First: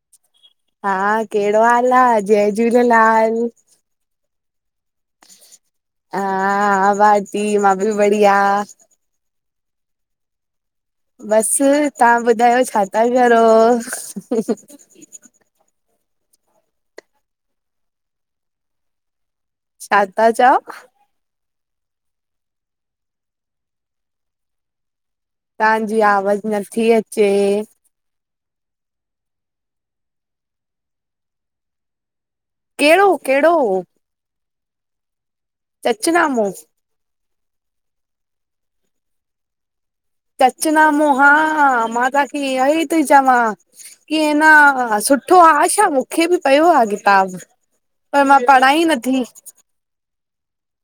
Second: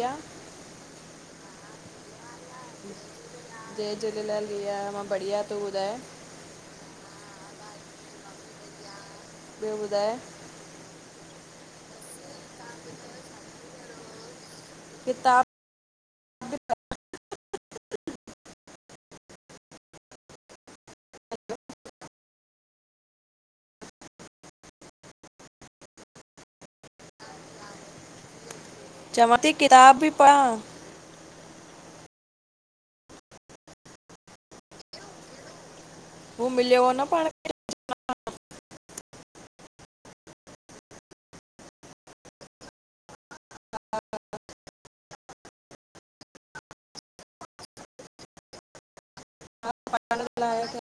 या। हा कहिड़ो हाल आ, जय झूलेलाल जय झूलेलाल भैया, मां बढ़िया तूं ॿुधाए? हा- हा, बाटी मां बि बढ़िया। ॿियो ॿुधाए? बसि, तहां ॿुधायो छा ता करो? किताब छा ता चओ? तहांजी आवाज़ नथी अचे। चवां थी किताब ती पढ़ा। कहिड़ो -कहिड़ो? हू चचनामो मिलियो उ न पाण सच नामो हा मां तहांखे इय ई थी चवां की न सु ठो हा छा मूंखे बि पियो आहे किताब पर मां पढ़ाई ई नथी। [unintelligible]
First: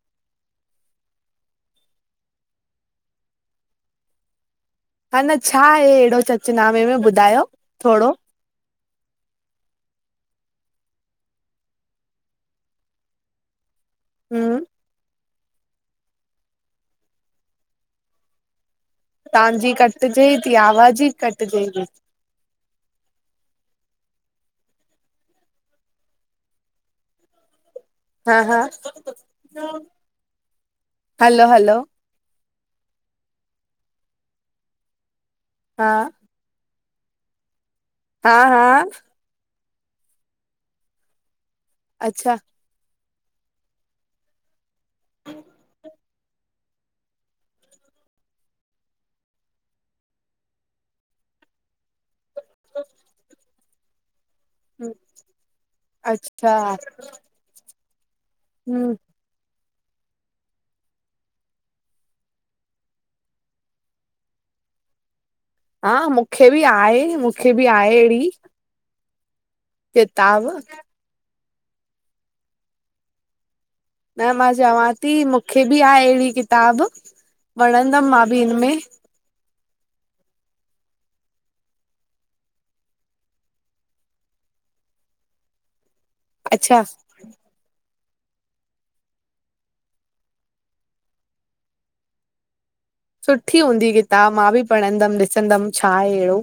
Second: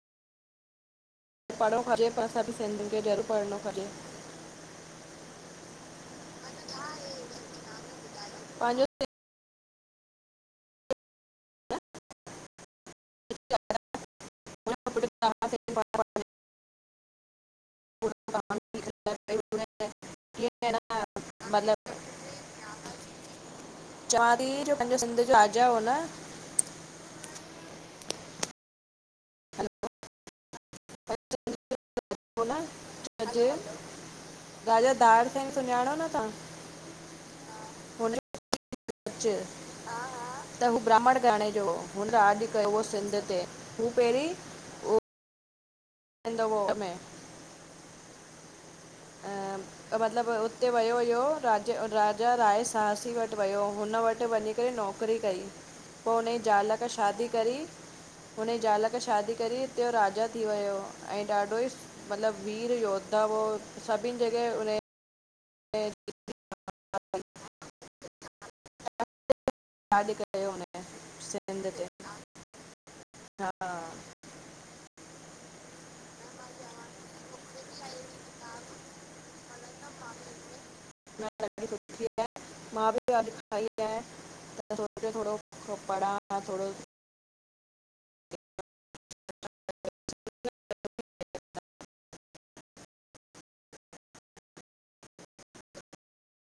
पढ़ण खपे पर सभु सिंधियुनि खे जरूर पढ़ण खपे। अ न छा आहे अहिड़ो सचनामे में ॿुधायो थोॾो? पांजो हम्म [unintelligible] पूरो [unintelligible] तहांजी कटिजे थी आवाज ई कटिजे थी। मतिलबु चवां थी ई जो पंहिंजो सिध जो राजा हो न हा हा हलो हलो होन हुनजे राजा दाड सीघं हा सुञाणो न तहां? हा हा त हू ब्राह्मण गराने जो हो अच्छा कयो सिंध ते, हू पहिरीं ह [inaudible] ह वक़्तौक़ में [inaudible] त मतिलबु उते वियो हुयो, राज राजा राय सहसी वटि वियो, हुन वटि वञी करे नौकिरी कई, पोइ हुन जी अच्छा ज़ाल क शादी करी हुनजे ज़ाल हम्म खे शादी करे उते राजा थी वियो, ऐं ॾाढो ई मतिलबु वीर योद्धा हुआ। सभिनि जॻह हुनजी हा मूंखे बि आहे, मूंखे बि आहे अहिड़ी। राॼ किताब कयो हिन सिंध ते। हा। न मां चवां थी, मूंखे बि आहे अहिड़ी किताब, पणंदमि मां बि हिनमें। ढी ख़ुशी आहे। मां बि अ खाई आहे सोच थो [inaudible] खपड़ा [inaudible] अच्छा सुठी हूंदी किताब, मां बि पढ़ंदमि ॾिसंदमि छा आहे अहिड़ो?